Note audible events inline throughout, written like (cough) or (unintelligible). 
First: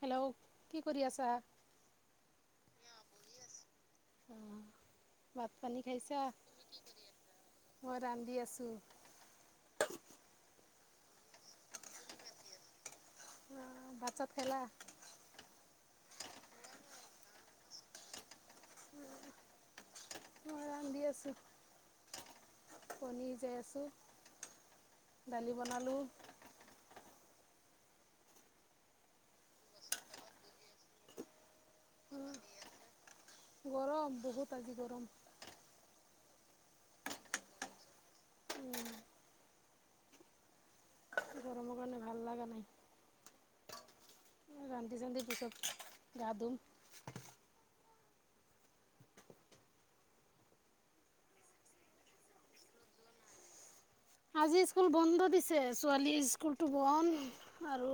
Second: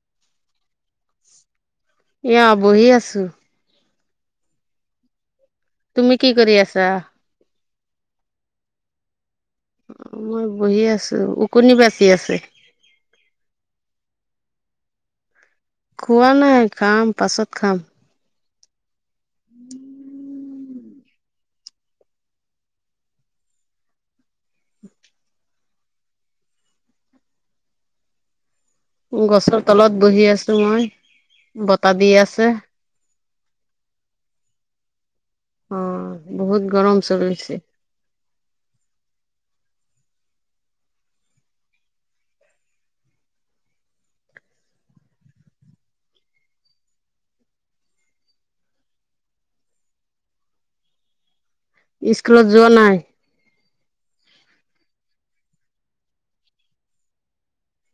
Hello, কি কৰি আছা? এয়া বহি আছো। আহ (inaudible) তুমি কি কৰি আছা? মই ৰান্ধি আছো। মই বহি আছো, উকনি বাচি আছে। ভাত চাত খালা? খোৱা নাই খাম পাছত খাম। মই ৰান্ধি আছো। কণী সিজাই আছোঁ দালি বনালোঁ। গছৰ তলত বহি আছো মই, বতাহ দি আছে। গৰম বহুত আজি গৰম। অঁ বহুত গৰম চলিছে। গৰমৰ কাৰণে ভাল লগা নাই। ৰান্ধি চানধি পিছত গা ধুম। স্কুলত যোৱা নাই? আজি স্কুল বন্ধ দিছে, ছোৱালীৰ স্কুলটো বন্ধ আৰু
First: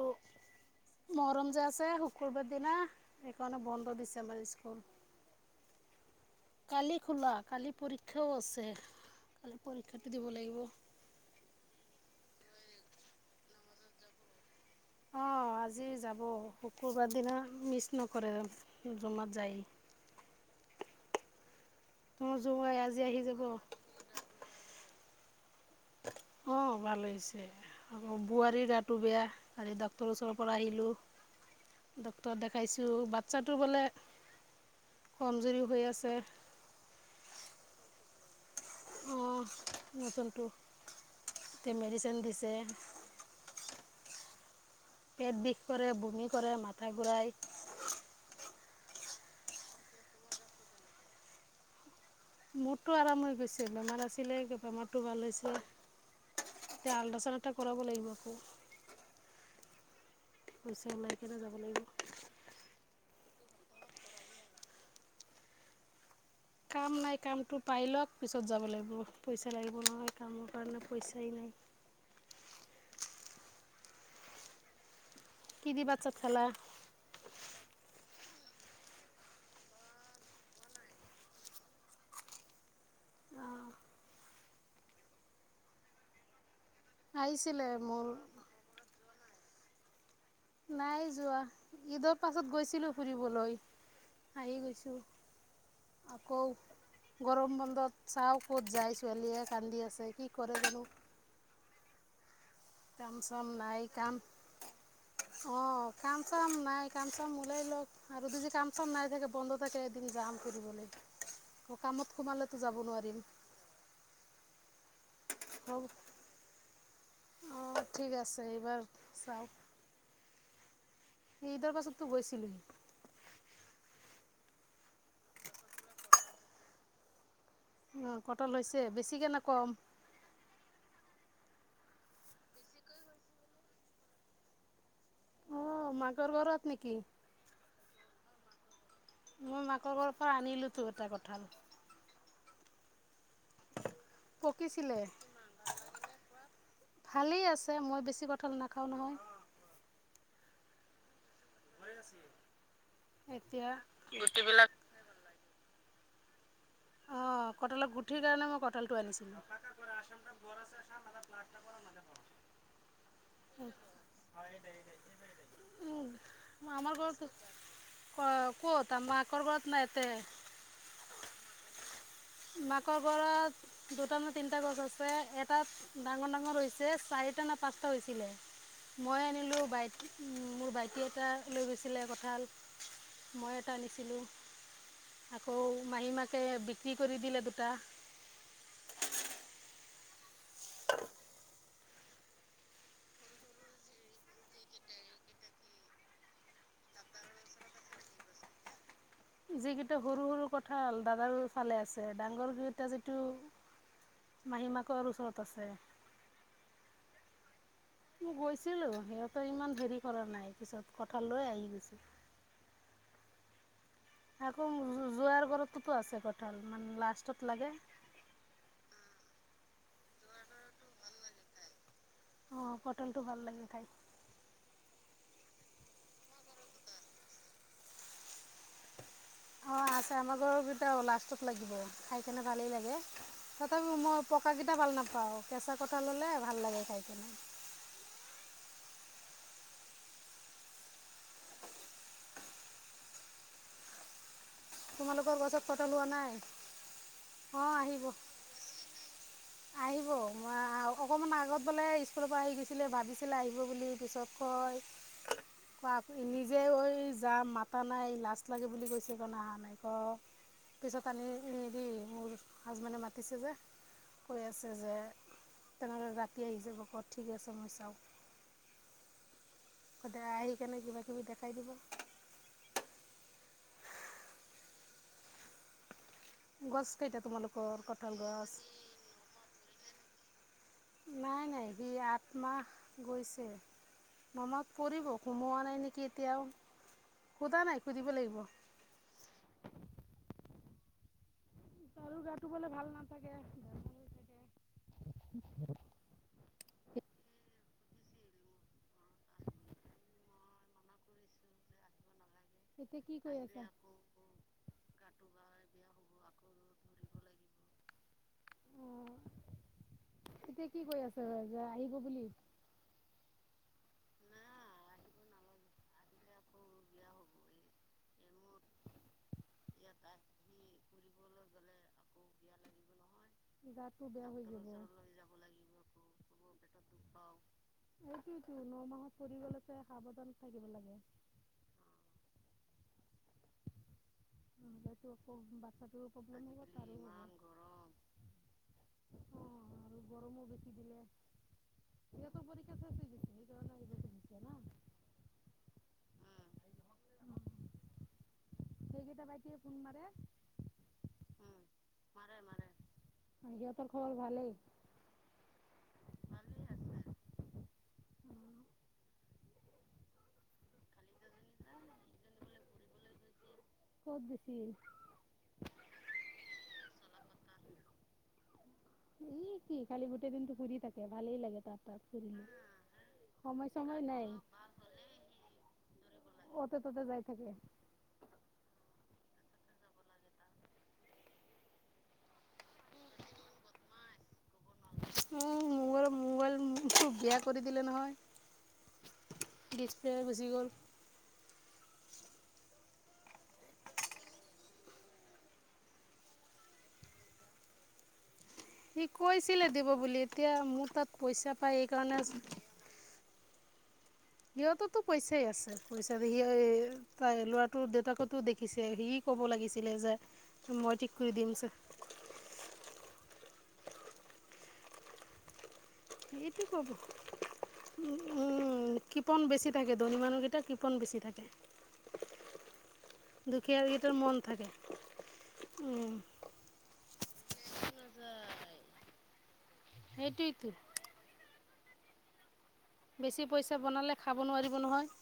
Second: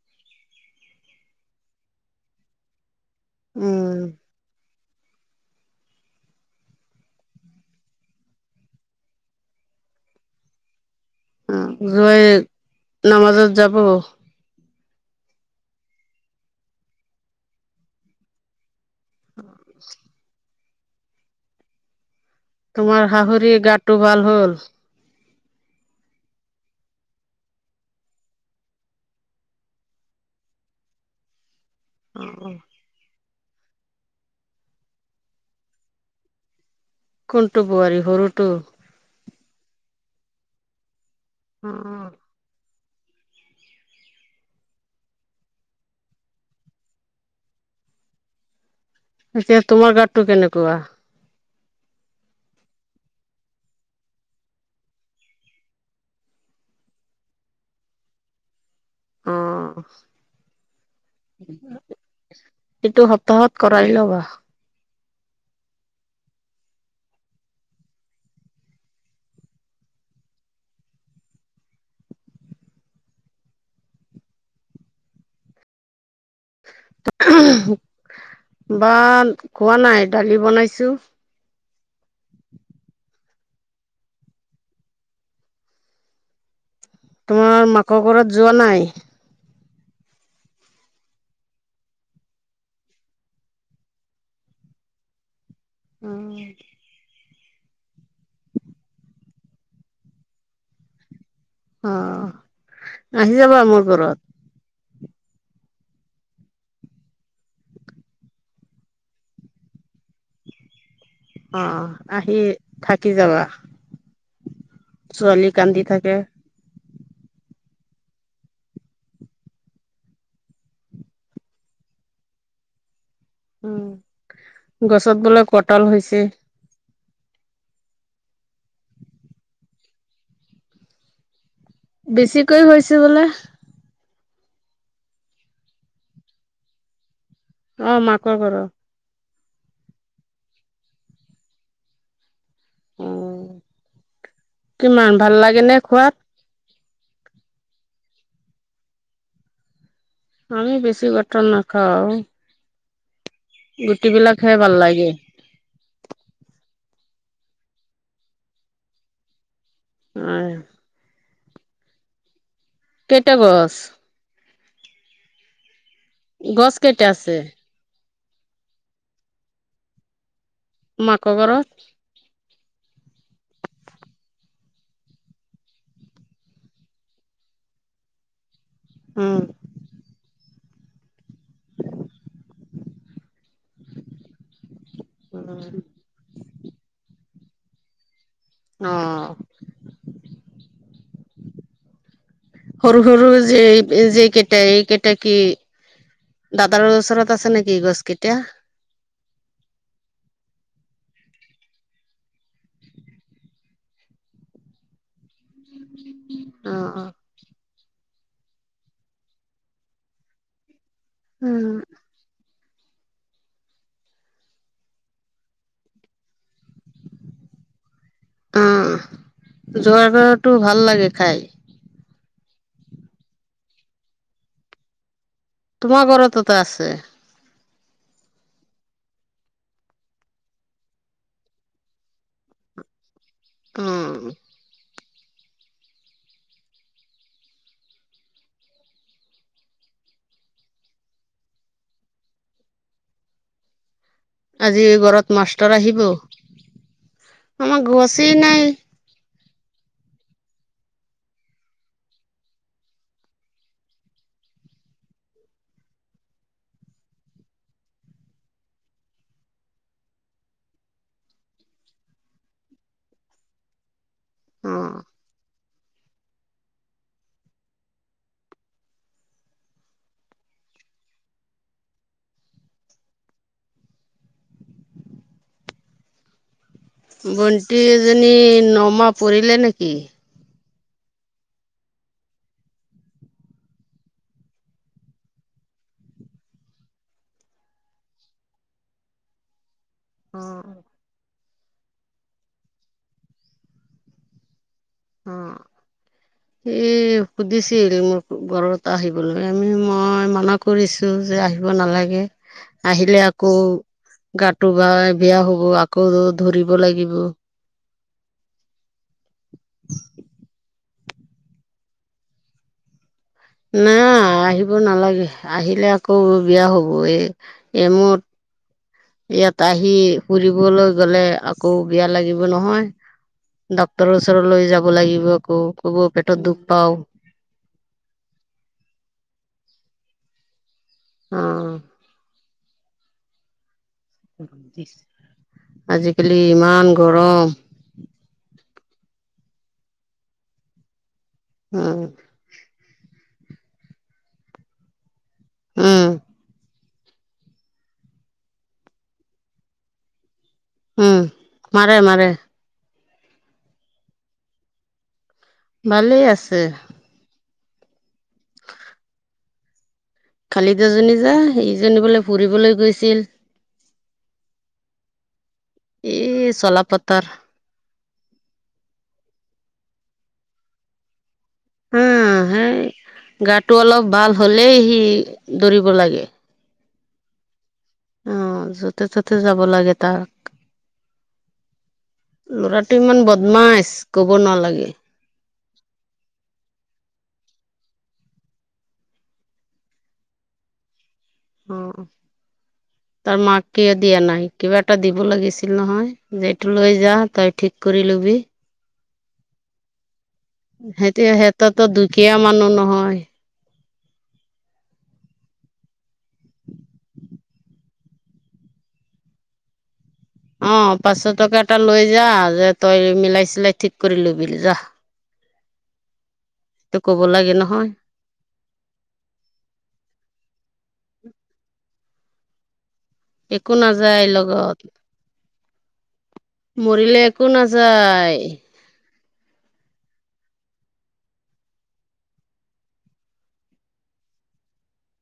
মহৰম যে আছে শুকুৰবাৰ দিনা সেইকাৰণে বন্ধ উম দিছে আমাৰ স্কুল। কালি খোলা কালি পৰীক্ষাও আছে, কালি পৰীক্ষাটো দিব লাগিব। অ জই ন বজাত যাব। অ আজি যাব শুকুৰবাৰ দিনা মিচ নকৰে। নামাজত যায়। তোমাৰ জোঁৱাই আজি তোমাৰ আহি যাব শাঁহুৰিৰ গাটো ভাল হ'ল? অ', ভাল হৈছে আকৌ বোৱাৰীৰ গাটো বেয়া কালি ডাক্তৰৰ ওচৰৰ পৰা আহিলো। অ ডক্টৰ দেখাইছো বাট ছাটো বোলে কমজুৰি হৈ আছে। কোনটো বোৱাৰী সৰুটো? অঁ নতুনটো অ এতিয়া মেডিচিন দিছে। পেট বিষ কৰে, বমি কৰে, মাথা ঘুৰাই। এতিয়া তোমাৰ গাতটো কেনেকুৱা? মোৰতো আৰাম হৈ গৈছে, বেমাৰ আছিলে বেমাৰটো ভাল হৈছে। এতিয়া আলট্ৰা চাউণ্ড এটা কৰাব লাগিব আকৌ। অঁ। পইছা উলাই পেলাই যাব লাগিব। তহত কৰাই লবা। কাম নাই কামটো পাই ল'ক পিছত যাব লাগিব। পইচা লাগিব নহয়, কামৰ কাৰণে পইচাই নাই (unintelligible) কি দি ভাত চাত খালা? (unintelligible) ভাত খোৱা নাই, দালি বনাইছো। অঁ আহিছিলে তোমাৰ মাকৰ মোৰ ঘৰত যোৱা নাই। নাই যোৱা। ঈদৰ পাছত গৈছিলো ফুৰিবলৈ। আহি গৈছোঁ। উ'ম। আকৌ গৰম বন্ধত চাওঁ ক'ত যায়। ছোৱালীয়ে কান্দি আছে কি কৰে জানো? কাম অ', আহি যাবা, মোৰ ঘৰত। অ', কাম চাম নাই, কাম চাম ওলাই লওক আৰু যদি কাম চাম নাই থাকে বন্ধ থাকে এদিন। জাম সুধিব লৈ। অ', আহি, থাকি নোৱাৰিম যাবা। ছোৱালী কান্দি থাকে। অ'হ ঠিক আছে, এইবাৰ চাওক। ঈদৰ পাছততো গৈছিলোহি। উ'ম, গছত বোলে কঠাল হৈছে। অ', কতো লৈছে বেছিকে না কম? বেছিকৈ হৈছে বোলে। অ', মাকৰ ঘৰত নেকি? অ', মাকৰ ঘৰত। মই মাকৰ ঘৰৰ পৰা আনিলোতো এটা কঠাল। অ' পকিছিলে কিমান ভাল লাগে নে খোৱাত? ভালেই আছে। মই বেছি কঁঠাল নাখাওঁ, নহয়। আমি বেছি গটন নাখাওঁ? এতিয়া গুটি বিলাক খাই গুটিবিলাক ভাল লাগে। অ', কঠালৰ গুঠিৰ কাৰণে মই কঠালটো আনিছিলো। (unintelligible) (unintelligible) কেইটা গছ? গছ কেইটা আছে? অ', ক'ত মাকৰ ঘৰত নাই তে? মাকৰ ঘৰত। মাকৰ ঘৰত দুটা না তিনটা গছ আছে। এটাত ডাঙৰ, ডাঙৰ হৈছে চাইড চাৰিটা না পাঁচটা হৈছিলে, মই উম, আনিলো, বাইট উ'ম, মোৰ ভাইটি এটা। লৈ গৈছিলে কঁঠাল মই এটা আনিছিলোঁ আকৌ মাহী মাক বিক্ৰী কৰি দিলে দুটা। অ' (unintelligible) সৰু, সৰু যে, যে কেইটাই এই কেইটা কি? দাদাৰৰ ওচৰত আছে নেকি গছকেইতা? যিকেইটা সৰু, সৰু কঠাল দাদাৰোৰ ফালে আছে। ডাঙৰ কেইটা যিটো। মাহীমাকৰ ওচৰত আছে। অ', অ'। মই গৈছিলো, সিহঁতৰ ইমান হেৰি কৰা নাই। পিছত কঠাল লৈ আহি উম, গৈছো। আকৌ যোৱাৰ বাৰতো আছে কঠাল মানে লাষ্টত লাগে। অ', যোৱাবাৰটো ভাল লাগে খাই। অ', পটলটো ভাল লাগি খাই। মোৰ ঘৰত তোত আছে। অ', আছে আমাৰ ঘৰৰ কেইটা লাষ্টত লাগিব, খাই কেনে ভালেই লাগে। তথাপি উম মই পকাকেইটা ভাল নাপাওঁ। পাওঁ। কেঁচা কঠাল হ'লে ভাল লাগে খাই কিনে। আজি ঘৰত তোমালোকৰ গছত মাষ্টৰ কঁঠাল আহিব। হোৱা নাই অঁ আমাৰ আহিব গছেয়ে নাই। আহিব, মই আৰু অকণমান আগত বোলে স্কুলৰ পৰা আহি গৈছিলে, ভাবিছিলে আহিব বুলি পিছত কয়? ক নিজে ঐ যাম মাতা নাই লাজ লাগে বুলি কৈছে ক ন অহা নাই ক। পিছত আনি এ দি মোৰ হাজবেণ্ডে মাতিছে যে। কৈ আছে অ যে। তেনেদ'লে ৰাতি আহি যাব ক' ঠিক আছে মই চাওঁ সদায় আহি কেনে কিবা কিবি দেখাই দিব। গছ কেইটা তোমালোকৰ ভণ্টি কঁঠাল এজনী গছ নমাহ পৰিলে নেকি নাই নাই সি আঠ মাহ গৈছে। মামত পৰিব সোমোৱা নাই নেকি এতিয়াও সোধা নাই সুধিব লাগিব অ অ তাৰো গাটো বলে ভাল নাথাকোল থাকে। অ' এই সুধি মোৰ ঘৰতে আহিবলৈ আমি মই মানা কৰিছোঁ যে আহিব নালাগে কি আহিলে কৰি আকৌ আছা গাটো বেয়া হব আকৌ ধৰিব লাগিব অঁ এতিয়া কি কৈ আছ যে আহিব বুলি। না আহিব নালাগে আহিলে আকৌ বিয়া হ'ব এই এ মোৰ। ইয়াত আহি ফুৰিবলৈ গলে আকৌ বিয়া লাগিব নহয়। গাটো ডাক্তৰৰ বেয়া হৈ ওচৰলৈ যাব লাগিব আকৌ কব পেটত দুখ পাও। সেইটোতো ন মাহত পৰি গ'লেছে সাহ বজান থাকিব লাগে। অহ নহ'লেতো আকৌ বাচ্ছাটোৰো আজিকালি প্ৰব্লেম হ'ব ইমান তাৰো গৰম হ'ব অ' আৰু গৰমো বেছি দিলে উ, সিহঁতৰ পৰীক্ষা শেষ হৈ গৈছে সেইকাৰণে আহিব খুজিছে না উম সেইকেইটা বাইটে ফোন মাৰে। উম মাৰে মাৰে ইিহঁতৰ খবৰ ভালেই ভালেই আছে খালিদহজনী যা সেইজনী বোলে ফুৰিবলৈ গৈছিল। ক'ত গৈছিল এ চলা পথাৰ ই কি খালি গোটেই দিনতো ঘুৰি থাকে ভালেই লাগে তাৰ ত হা ফুৰি। সেই গাটো অলপ ভাল হ'লেই সি দৌৰিব লাগে ত ততে যাই থাকে। আহ য'তে ত'তে যাব লাগে তাক লৰাটোটো ইমান বদমাছ কব নালাগে। উ মোৰো মবাইল বিয়া কৰি দিলে নহয় (inaudible) অ' তাৰ মাক কিয়ও দিয়া নাই কিবা এটা দিব লাগিছিল নহয় যে এইটো লৈ যা তই ঠিক। কৰিলো বি সি কৈছিলে দিব বুলি। এতিয়া মোৰ তাত সেতিয়া পইচা পায় সিহঁতো দুখীয়া এইকাৰণে মানুহ নহয় সিহঁততো পইচাই আছে পইচা সি তাই ল'ৰাটোৰ দেউতাকতো দেখিছে সি। ক'ব লাগিছিলে যে। অ মই ঠিক পাঁচশ কৰি দিম টকা চে এটা লৈ যা যে তই মিলাইছ তাই ঠিক কৰি লৈবি যায় সেইটো চব উম কিপন বেছি থাকে ধনী মানুহকেইটা কিপন বেছি থাকে। একো দুখীয়াকেইটাৰ নাযায় মন থাকে লগত মৰিলে একো নাযায়। সেইটোৱেতো বেছি পইচা বনালে খাব নোৱাৰিব নহয়।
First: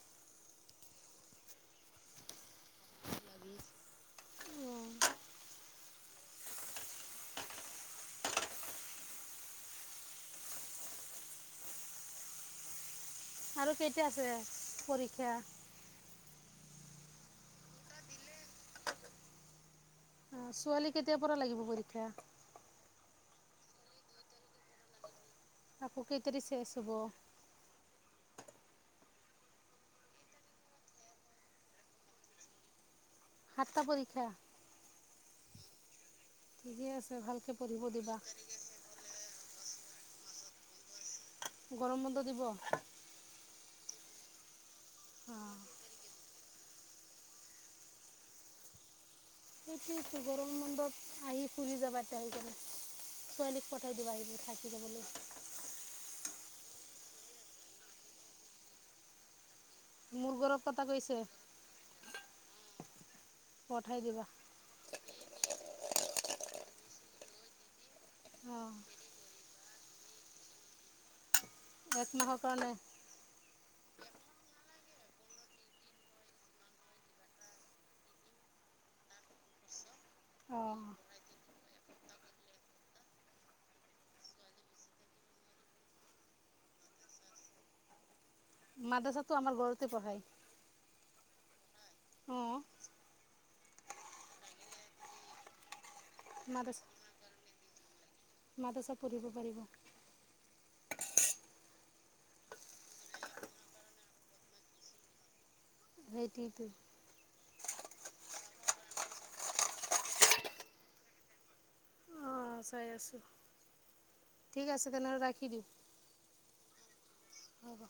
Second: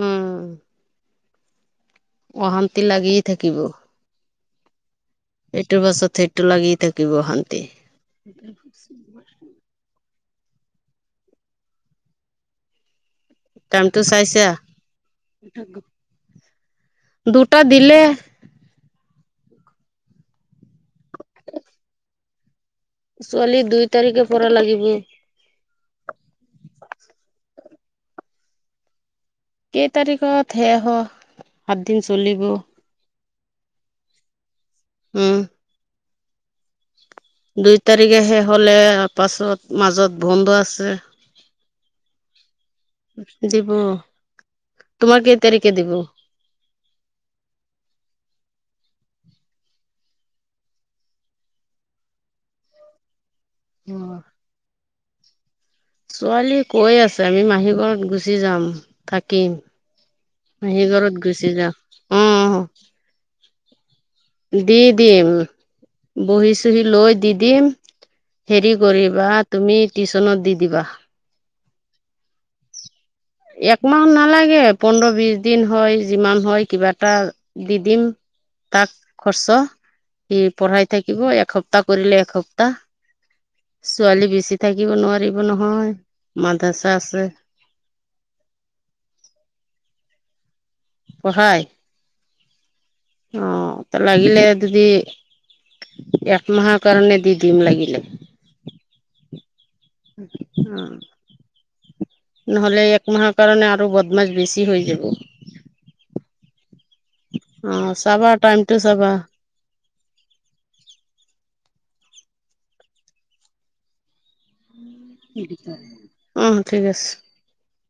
উম অশান্তি লাগিয়ে থাকিব। এইটোৰ পাছত এইটো লাগি থাকিব অশান্তি আৰু টাইমটো কেইটা আছে চাইছা পৰীক্ষা দুটা (inaudible) ছোৱালী দুই তাৰিখে পৰা লাগিব আকৌ কেই তাৰিখে ছেচ হ'ব কেই তাৰিখত শেষ হয় সাতদিন চলিব সাতটা পৰীক্ষা। উম ঠিকে আছে ভালকৈ দুই পঢ়িব দিবা তাৰিখে শেষ হলে তাৰ পাছত মাজত বন্ধ আছে গৰম বন্ধ দিব। অহ তোমাক কেই অঁ তাৰিখে দিব সেইটোৱেতো গৰম বন্ধত ছোৱালীক পঠাই দিবা আহিব থাকি যাবলৈ ছোৱালী কৈ আছে আমি মাহীঘৰত গুচি যাম থাকিম। মোৰ ঘৰৰ কথা মহী কৈছে ঘৰত গুচি যাম উম। পঠাই দিবা দি দিম বহী চহি লৈ দি দিম হেৰি অঁ কৰিবা তুমি টিউচনত দি দিবা এক মাহৰ কাৰণে একমাহ নালাগে পোন্ধৰো বিশ দিন হয় যিমান হয় কিবা এটা দি দিম তাক খৰচো ই অঁ পঢ়াই থাকিব একসপ্তাহ কৰিলে একসপ্তাহ ছোৱালী বেচি থাকিব নোৱাৰিব নহয় মাদৰাচা আছে মাদ্ৰাচাটো আমাৰ ঘৰতে পঢ়াই। পঢ়ায় অ ত লাগিলে যদি একমাহৰ কাৰণে দি দিম লাগিলে মাদ্ৰাচা পঢ়িব পাৰিব অহ। নহ'লে একমাহৰ কাৰণে আৰু বদমাছ বেছি হৈ যাব। সেইটোৱেতো অ', চাবা টাইমটো চাবা অ চাই আছো ঠিক আছে তেনেহ'লে ৰাখি দিওঁ উম ঠিক আছে। হ'ব